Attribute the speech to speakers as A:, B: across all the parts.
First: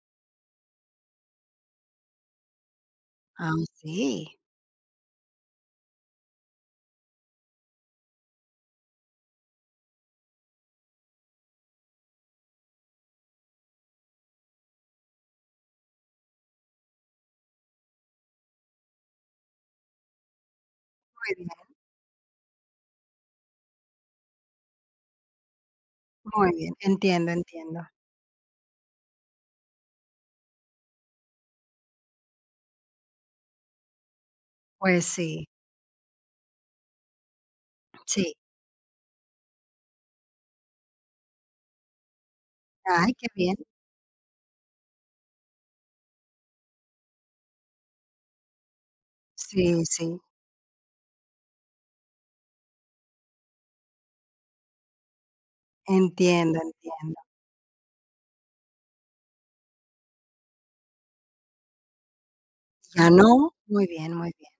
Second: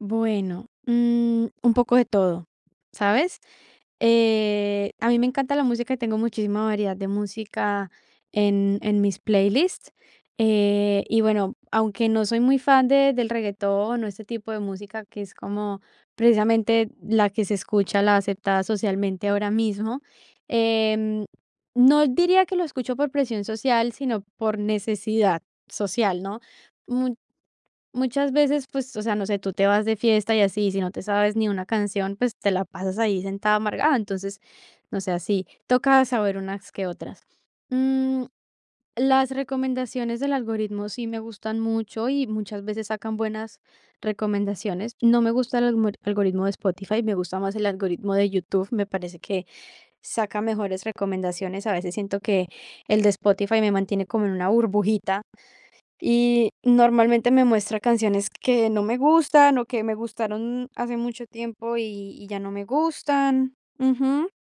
A: Bueno, mm, un poco de todo, ¿sabes?
B: Ah, okey.
A: Eh, a mí me encanta la música, tengo muchísima variedad de música en en mis playlists, eh, y bueno, aunque no soy muy fan de del reguetón o ese tipo de música, que es como precisamente la que se escucha, la aceptada socialmente ahora mismo. Em,
B: Muy bien.
A: no diría que lo escucho por presión social, sino por necesidad social, ¿no?
B: Muy bien,
A: Mut
B: entiendo, entiendo.
A: muchas veces, pues, o sea, no sé, tú te vas de fiesta y así, sí no te sabes ni una canción, pues, te la pasas ahí sentada amargada, entonces, no
B: Pues,
A: sé,
B: sí.
A: así toca saber unas que otras. Mm,
B: Sí.
A: las recomendaciones del algoritmo sí me gustan mucho, y muchas veces
B: Ay,
A: sacan
B: qué bien.
A: buenas recomendaciones. No me gusta el almorit algoritmo de Spotify, me gusta más el algoritmo de YouTube, me parece que
B: Sí, sí.
A: saca mejores recomendaciones. A veces siento que el de Spotify me mantiene como en una burbujita, y
B: Entiendo, entiendo.
A: normalmente me muestra canciones que no me gustan, o que me gustaron hace mucho tiempo y y ya no me
B: ¿Ya no?
A: gustan
B: Muy bien,
A: ujú.
B: muy bien,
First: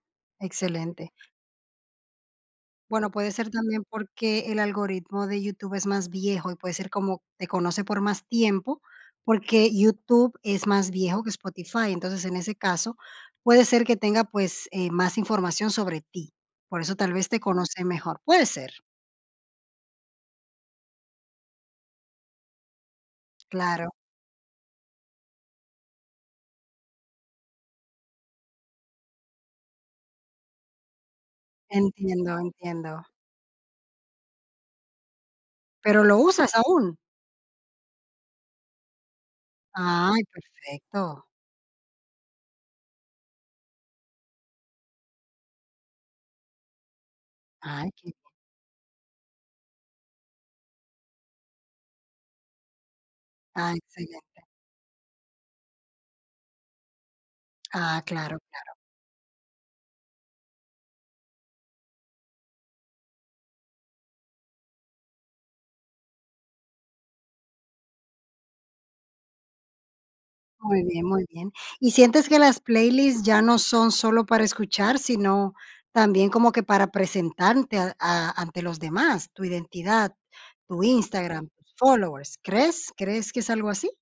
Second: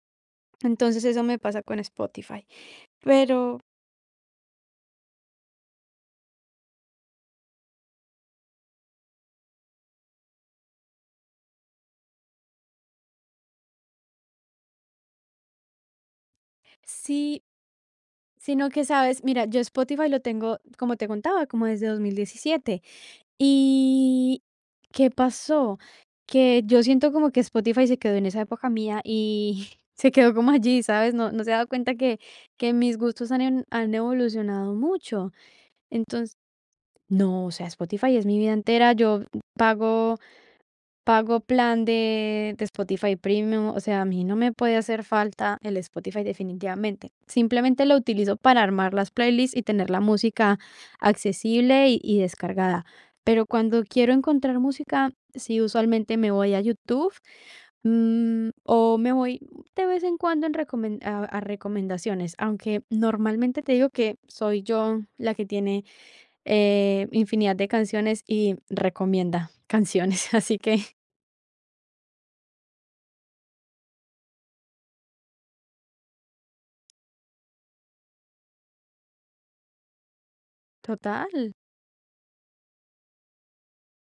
A: Entonces
B: excelente.
A: eso me pasa con Spotify.
B: Bueno, puede ser
A: Pero
B: también porque el algoritmo de YouTube es más viejo, y puede ser como te conoce por más tiempo, porque YouTube es más viejo que Spotify. Entonces, en ese caso, puede ser que tenga, pues, eh, más información sobre ti. Por eso tal vez
A: Sí.
B: te conoce mejor, puede
A: Sino
B: ser.
A: que, ¿sabes? Mira, yo Spotify lo tengo, como te contaba, como desde 2017.
B: Claro.
A: Y, ¿qué pasó? Que yo siento como que Spotify se quedó en esa época mía y, se quedó como allí, ¿sabes? No no se ha dado cuenta que
B: Entiendo,
A: que mis
B: entiendo.
A: gustos han en han evolucionado mucho.
B: Pero, ¿lo
A: Entonces
B: usas aún?
A: no, o sea, Spotify es mi vida entera, yo, mm, pago
B: Ay, perfecto.
A: pago plan de de Spotify Premium, o sea, a mí no me puede hacer falta el Spotify definitivamente, simplemente
B: Ay,
A: lo
B: que
A: utilizo para armar las playlist, y tener la música accesible y y descargada. Pero
B: Ah,
A: cuando quiero
B: excelente.
A: encontrar música, sí, usualmente me voy a YouTube,
B: Ah, claro,
A: mm,
B: claro.
A: o me voy de vez en cuando en recomen a a recomendaciones, aunque normalmente te digo que soy yo la que tiene, eh, infinidad de canciones y recomienda canciones, así
B: Muy
A: que.
B: bien, muy bien. ¿Y sientes que las playlist ya no son solo para escuchar, sino también como que para presentante a a ante los demás? Tu identidad, tu Instagram,
A: Total.
B: followers. ¿Crees crees que es algo así?